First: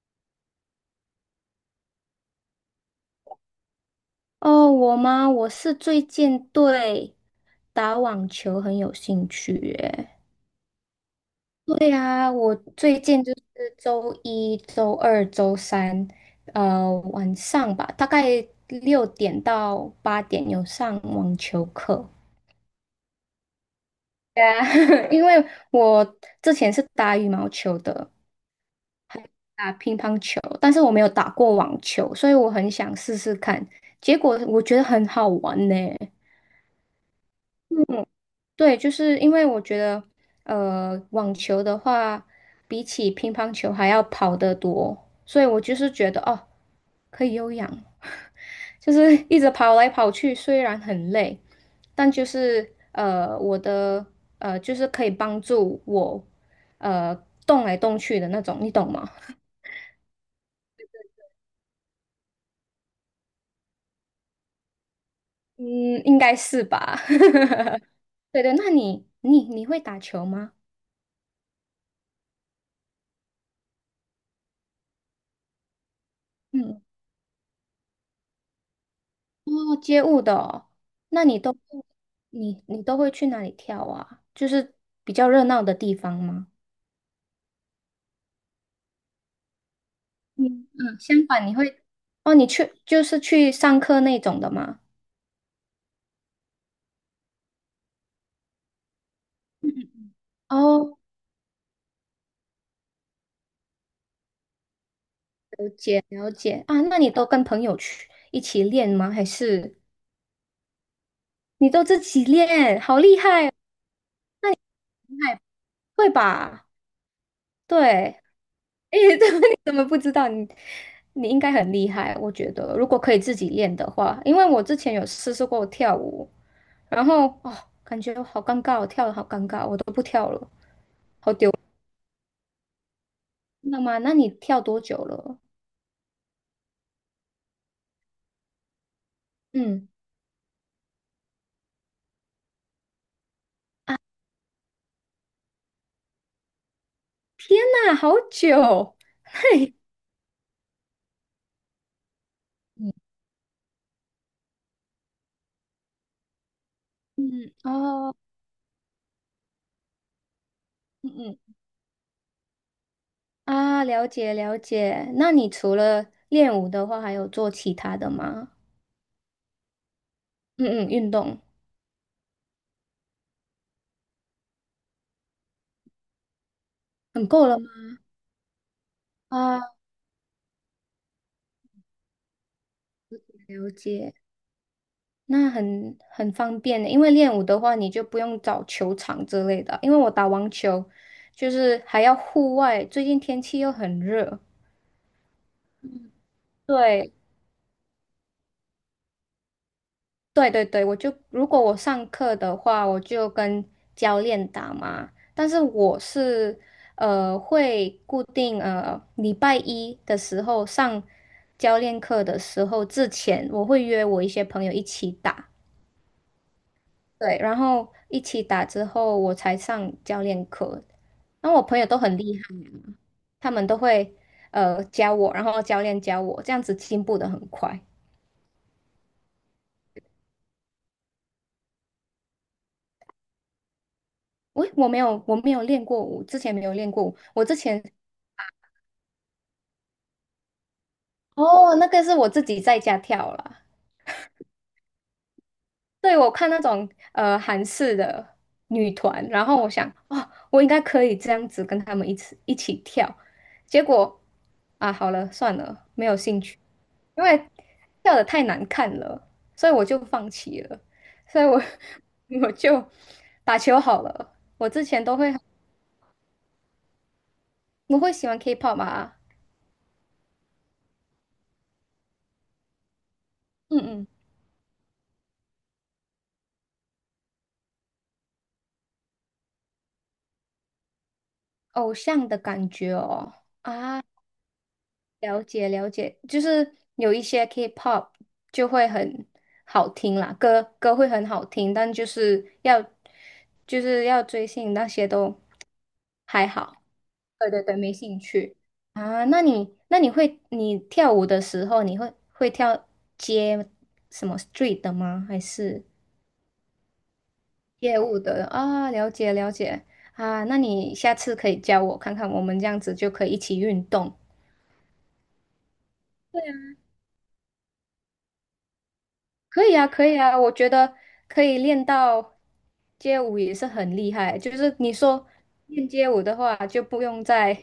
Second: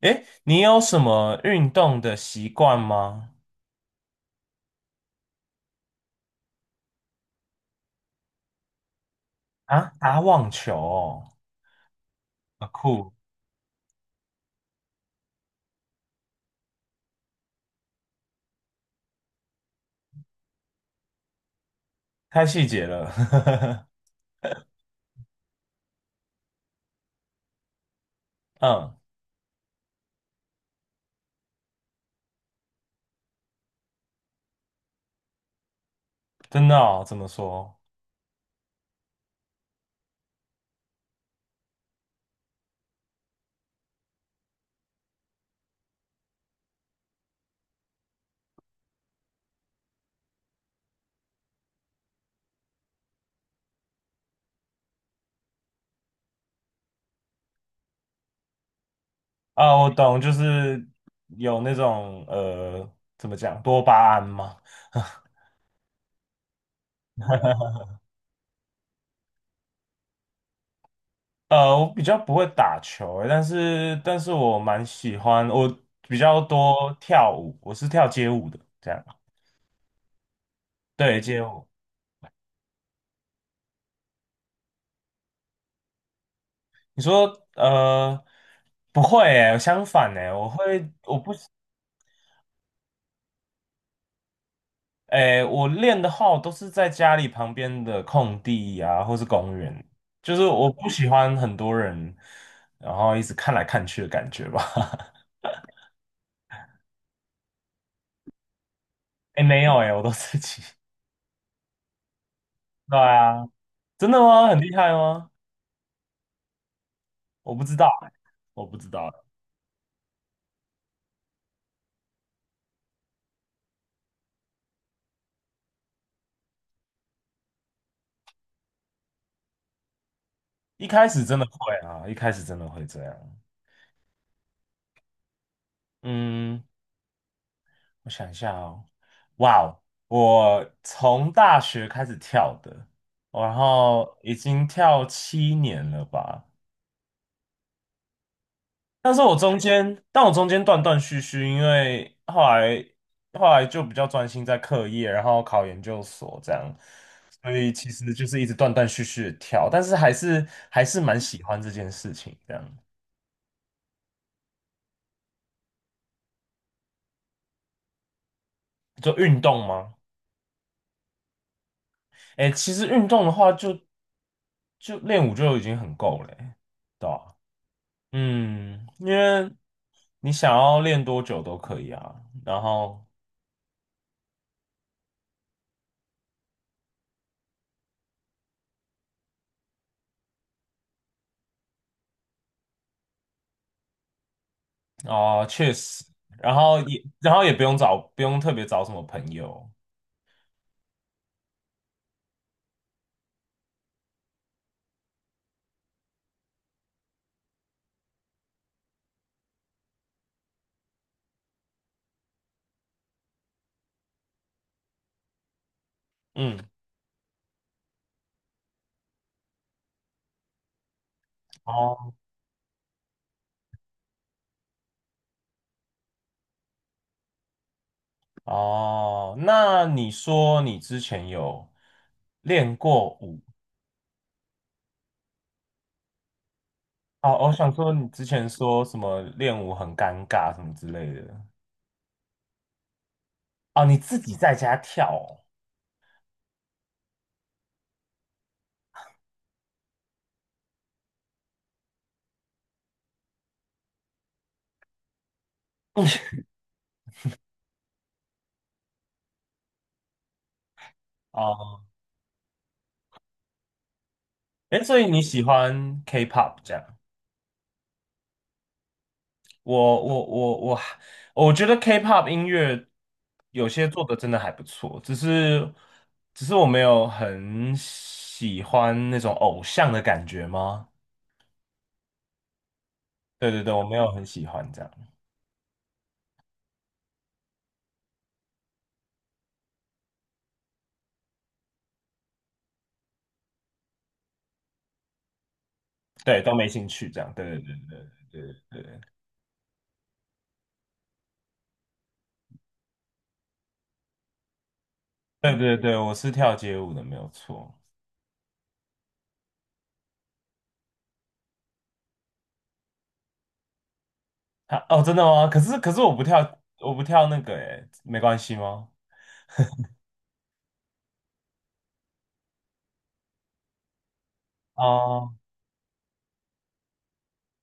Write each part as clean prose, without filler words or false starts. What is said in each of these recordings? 诶，你有什么运动的习惯吗？哦，我吗？我是最近对打网球很有兴趣啊，耶。打网球哦，对啊，我啊最酷，近就是周一周二周三，晚上吧，大概6点到8点有上网球课。太细节了。对啊，因为我之前是打羽毛球的，嗯，打乒乓球，但是我没有打过网球，所以我很想试试看。结果我觉得很好玩呢。真的哦，怎么说？嗯对，就是因为我觉得，网球的话，比起乒乓球还要跑得多，所以我就是觉得哦，可以有氧，就是一直跑来跑去，虽然很累，但就是我的就是可以帮助我呃动来动去的那种，你懂吗？啊，我懂，就是有那种怎么讲，多巴胺吗？嗯，应该是吧。对对，那你会打球吗？我比较不会打球欸，但是我蛮喜欢，我比较多嗯。跳舞，我是跳街舞的，这样。哦，街舞的哦，对，那你街都舞。你你都会去哪里跳啊？就是比较热闹的地方吗？你说呃，不会诶，相反诶，我嗯会，嗯，相我不。反你会哦，你去就是去上课那种的吗？诶，我练的号都是在家里旁边的空地啊，或是公园，就是我不哦，喜欢很多人，然后一直看来看去的感觉吧。了解了解啊，那你都跟朋友去一起练吗？还诶，没有是诶，我都自己。你都自己练？对好厉啊，害哦，真的吗？很厉害厉吗？害会吧？我不知道欸，对，我不知诶，道。怎么你怎么不知道？你应该很厉害，我觉得如果可以自己练的话，因为我之前有试试过跳舞。然后哦，感觉好尴尬哦，我跳的好尴尬，我都不跳了。一开始真的会啊，一开始真的会这样。那吗？那你跳多久了？嗯，我想一下哦。哇哦，嗯，我从大学开始跳的，然后已经跳7年了吧。那好久。但是我中对间，但我中间断断续续，因为后来嗯，后来就比较专心在课业，然后考研究所这样，嗯，所以其实哦，就是一直断断续续的跳，但是还是嗯蛮喜嗯欢这件事情。这样，啊，了解了解。那你除了练舞的话，还有做其他的吗？做运动吗？嗯嗯，运动哎，其实运动的话就，就练舞就已经很够了欸，对很吧？够了吗？嗯，因为啊，你想要练多久都可以啊，然后。了解。那很方便的，因为练舞的话，你就不用找球场之类的。因为我打网球，就是还要户外，最近天气又很热，哦，确实，然后也对，然后也不用找，不用特别找什么朋友。对对对，我就如果我上课的话，我就跟教练打嘛。但是我是会固定礼拜一的时候上教练课的时候之前，我会约我一些朋友一起打，嗯，对，然后一起打之后我才上教练课。然后我朋友都哦很厉害，他们都会教我，然后教练教我，这样子进步的很快。哦，那你说你之前有练过舞？我没有练过舞，之前没有练过舞，哦，我我之想前说你之前说什么练舞很尴尬什么之类的。哦，那个是我自己在家跳啦。哦，你自己在家跳对，我看那种韩式的女团，然后我想，哦，我应该可以这样子跟他们一起跳。结果啊，好了，算了，哦。没有兴 趣，因为跳的太难看了，所以我就放弃了。所以我 哦，我就打球好了。我哎，之所前以都你会喜欢 K-pop 这样？我会喜欢 K-pop 嘛，我我觉得 K-pop 音乐有嗯些做嗯，的真的还不错，只是只是我没有很喜欢那种偶像的感觉吗？偶像的感觉哦对对对，我没啊。有很喜欢这样，了解了解，就是有一些 K-pop 就会很好听啦，歌会很好听，但就是要就是要追星那些都对，还都没好。兴趣这样，对对对对对，没兴对对趣啊。那你那你会你跳舞的时候，你会跳街什么 street 的吗？还对对对是对，我是跳街舞的，没有错。街舞的啊？了解了解啊。那你下次可以教我看看，我们这样子就可以一起运动。啊，哦，真的吗？可是可是我不跳，我不跳那个，诶，没关系吗？可以啊，可以啊，我觉得可以练到街舞也是很厉害。就是你说哦，练街舞的话，就不用再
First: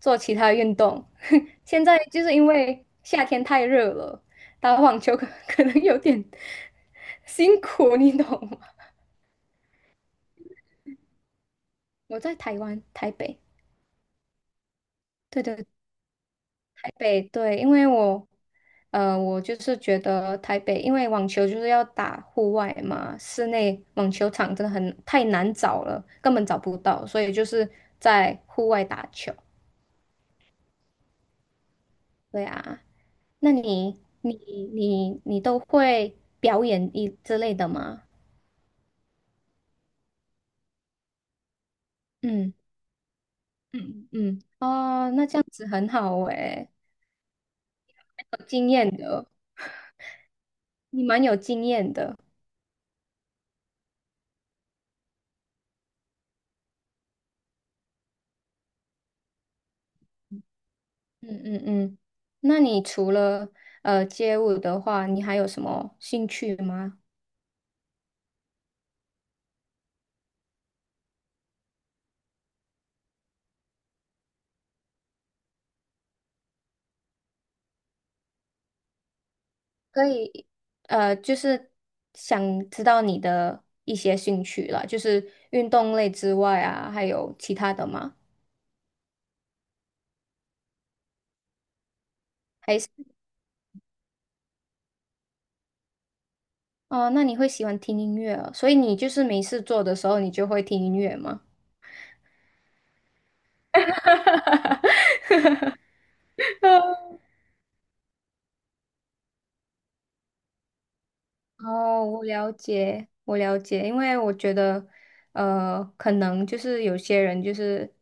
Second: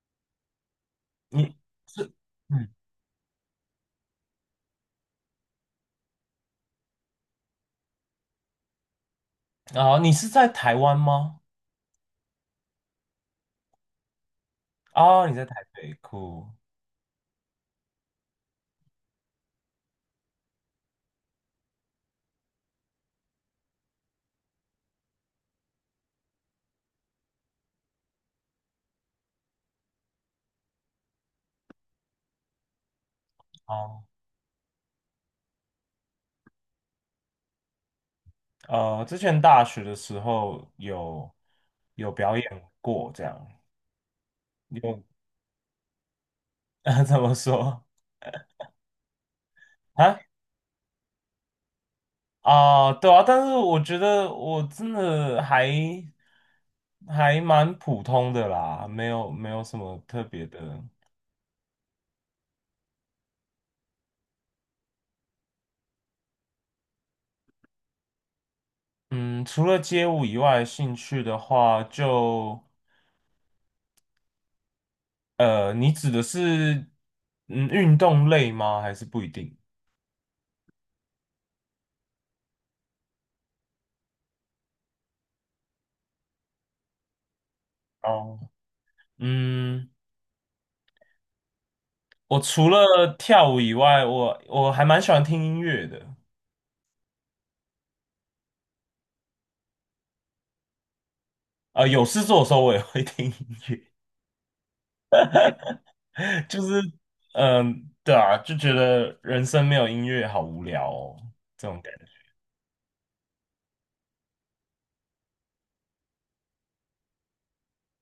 做其他运动。你 现在是就是因嗯，为夏天太热了，打网球可 可能有点 辛苦，你懂吗？哦，你是在台湾吗？我在台湾台北，哦，你对在台对北，酷。台北对，因为我，我就是觉得台北，因为网球就是要打户外嘛，室内网球场真的很太难找了，根本找不到，所以就是在户外打球。对啊，那你哦，你你你都会表演一之类的吗？之前大学的时候有有表嗯演过，这样嗯嗯，有 哦，那这样子很好诶，怎么说有经验的，啊？你蛮有经验的。啊、对啊，但是我觉得我真的还还蛮普通的啦，没有什么特别的。嗯嗯嗯，那你除了街舞的话，你还有什么兴趣吗？嗯，除了街舞以外，兴趣的话就你指的是嗯运动类吗？还是不一定？可以，就是想知道你的一些兴趣啦，就是运动类之外啊，还有其他的吗？哦，嗯。我除还是了跳舞以外，我还蛮喜欢听音乐的。哦，那你会喜欢听音乐哦，所以你就是没事做的时候，你就会听音乐吗？有事做的时候我也会听音乐，就是 嗯，对啊，就觉得人生没有音乐好无聊哦，这种感觉。哦，我了解，我了解，因为我觉得，可能就是有些人就是，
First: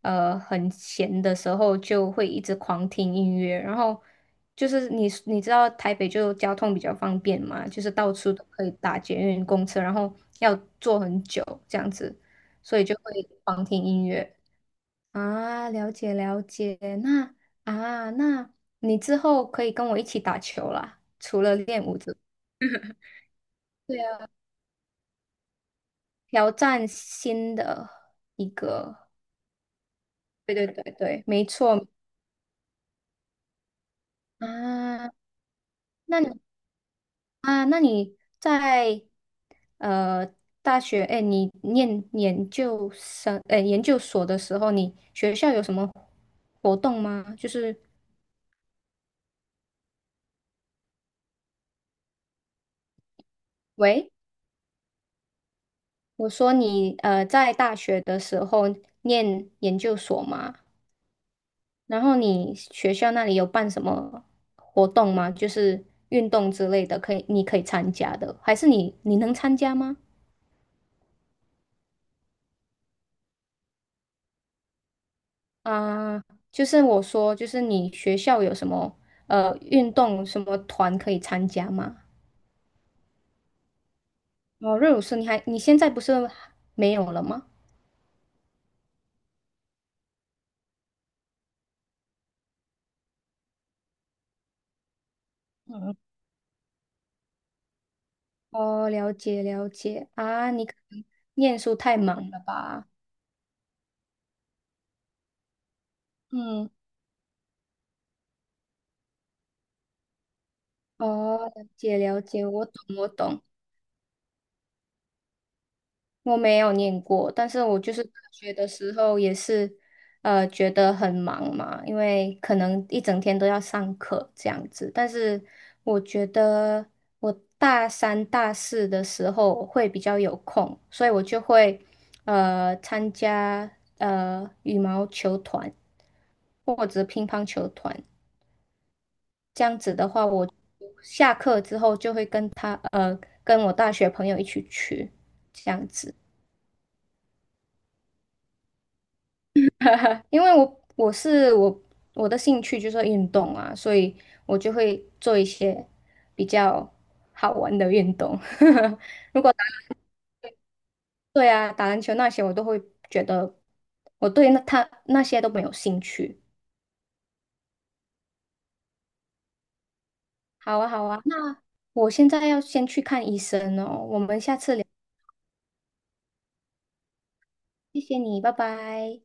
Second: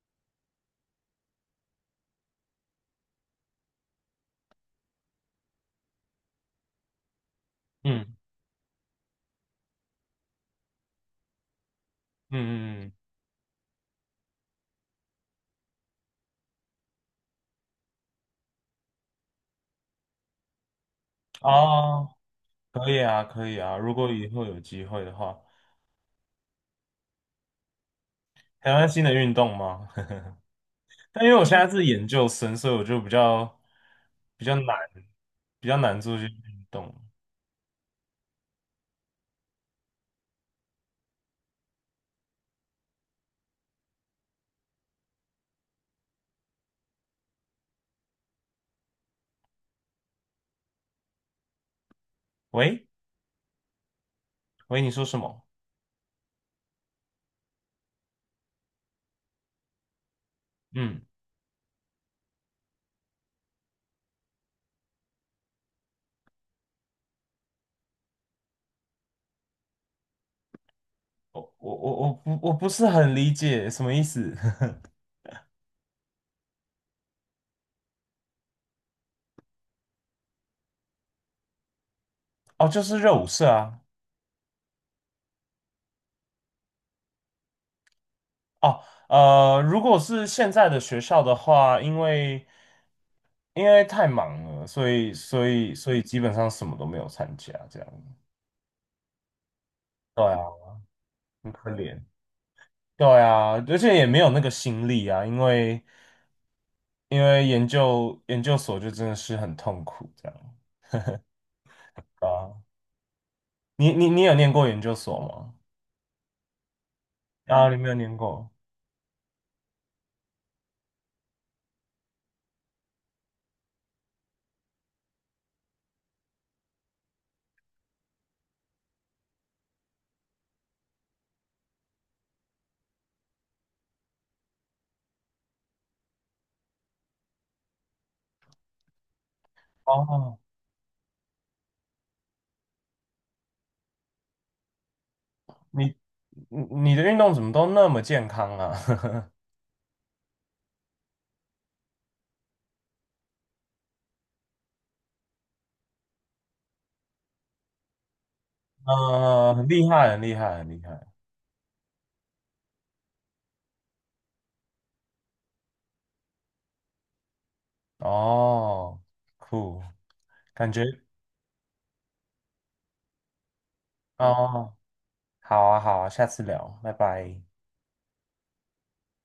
很闲的时候就会一直狂听音乐，然后就是你知道台北就交通比较方便嘛，就是嗯到处都可以打捷运、公车，然后要坐很久这样子，嗯所嗯以嗯，就会狂听音乐啊，了解了解，那啊，那你之后可以跟我一起打球啦，除了练舞哦，之外。可以啊，可以啊，如对果以啊后有机会的话，挑战新的一台湾新个，的运动吗？对对对但对，因为我没现在是错研究生，所以我就比较难，啊。比较难做那这些你运动。啊，那你在呃大学，哎，你念研究生，哎，研究所的时候，你学校有什么活动吗？就是，喂，喂，喂，你说什么？我说你在大学的时候念研究所吗？嗯。然后你学校那里有办什么活动吗？就是运动之类的，可以你可以参加的，还是你能参加吗？我不是很理解什么意思。啊、就是我说，就是你学校有什么运动什么团可以参加吗？哦，就是热舞社啊。哦，热舞社你还你现在不是没有了吗？哦，如果是现在的学校的话，因为因为太忙了，所以所以所嗯，以基本上什么都没有参加，这样。哦，了解了解对啊，啊，你可能很念可书太怜。忙了吧？对啊，而且也没有那个心力啊，因为嗯，因为研究所就真的是很痛苦这样。哦，了解了对解，啊，我懂我懂。你有念过研究所吗？我没有念过，但是啊，你我没就有是大念过。学的时候也是，觉得很忙嘛，因为可能一整天都要上课这样子。但是我觉得我大三、大四的时候会比较有空，所以我就会参加羽毛球团或者乒乓球团。这样子的话，哦，我下课之后就会跟我大学朋友一起去这样你子。你你的运动怎么都那么健康啊？哈哈，因为我我是我我的兴趣就是运动啊，所以我就会做一些比较好玩的运动。如果嗯，很厉害，很厉害，很厉害。对啊，打篮球那些我都会觉得我对那他那些都没有兴趣。哦，酷，感好觉啊，好啊，那我现在要先去看医生哦，我哦，们下次聊，好啊，好啊，下次聊，拜拜。谢谢你，拜拜。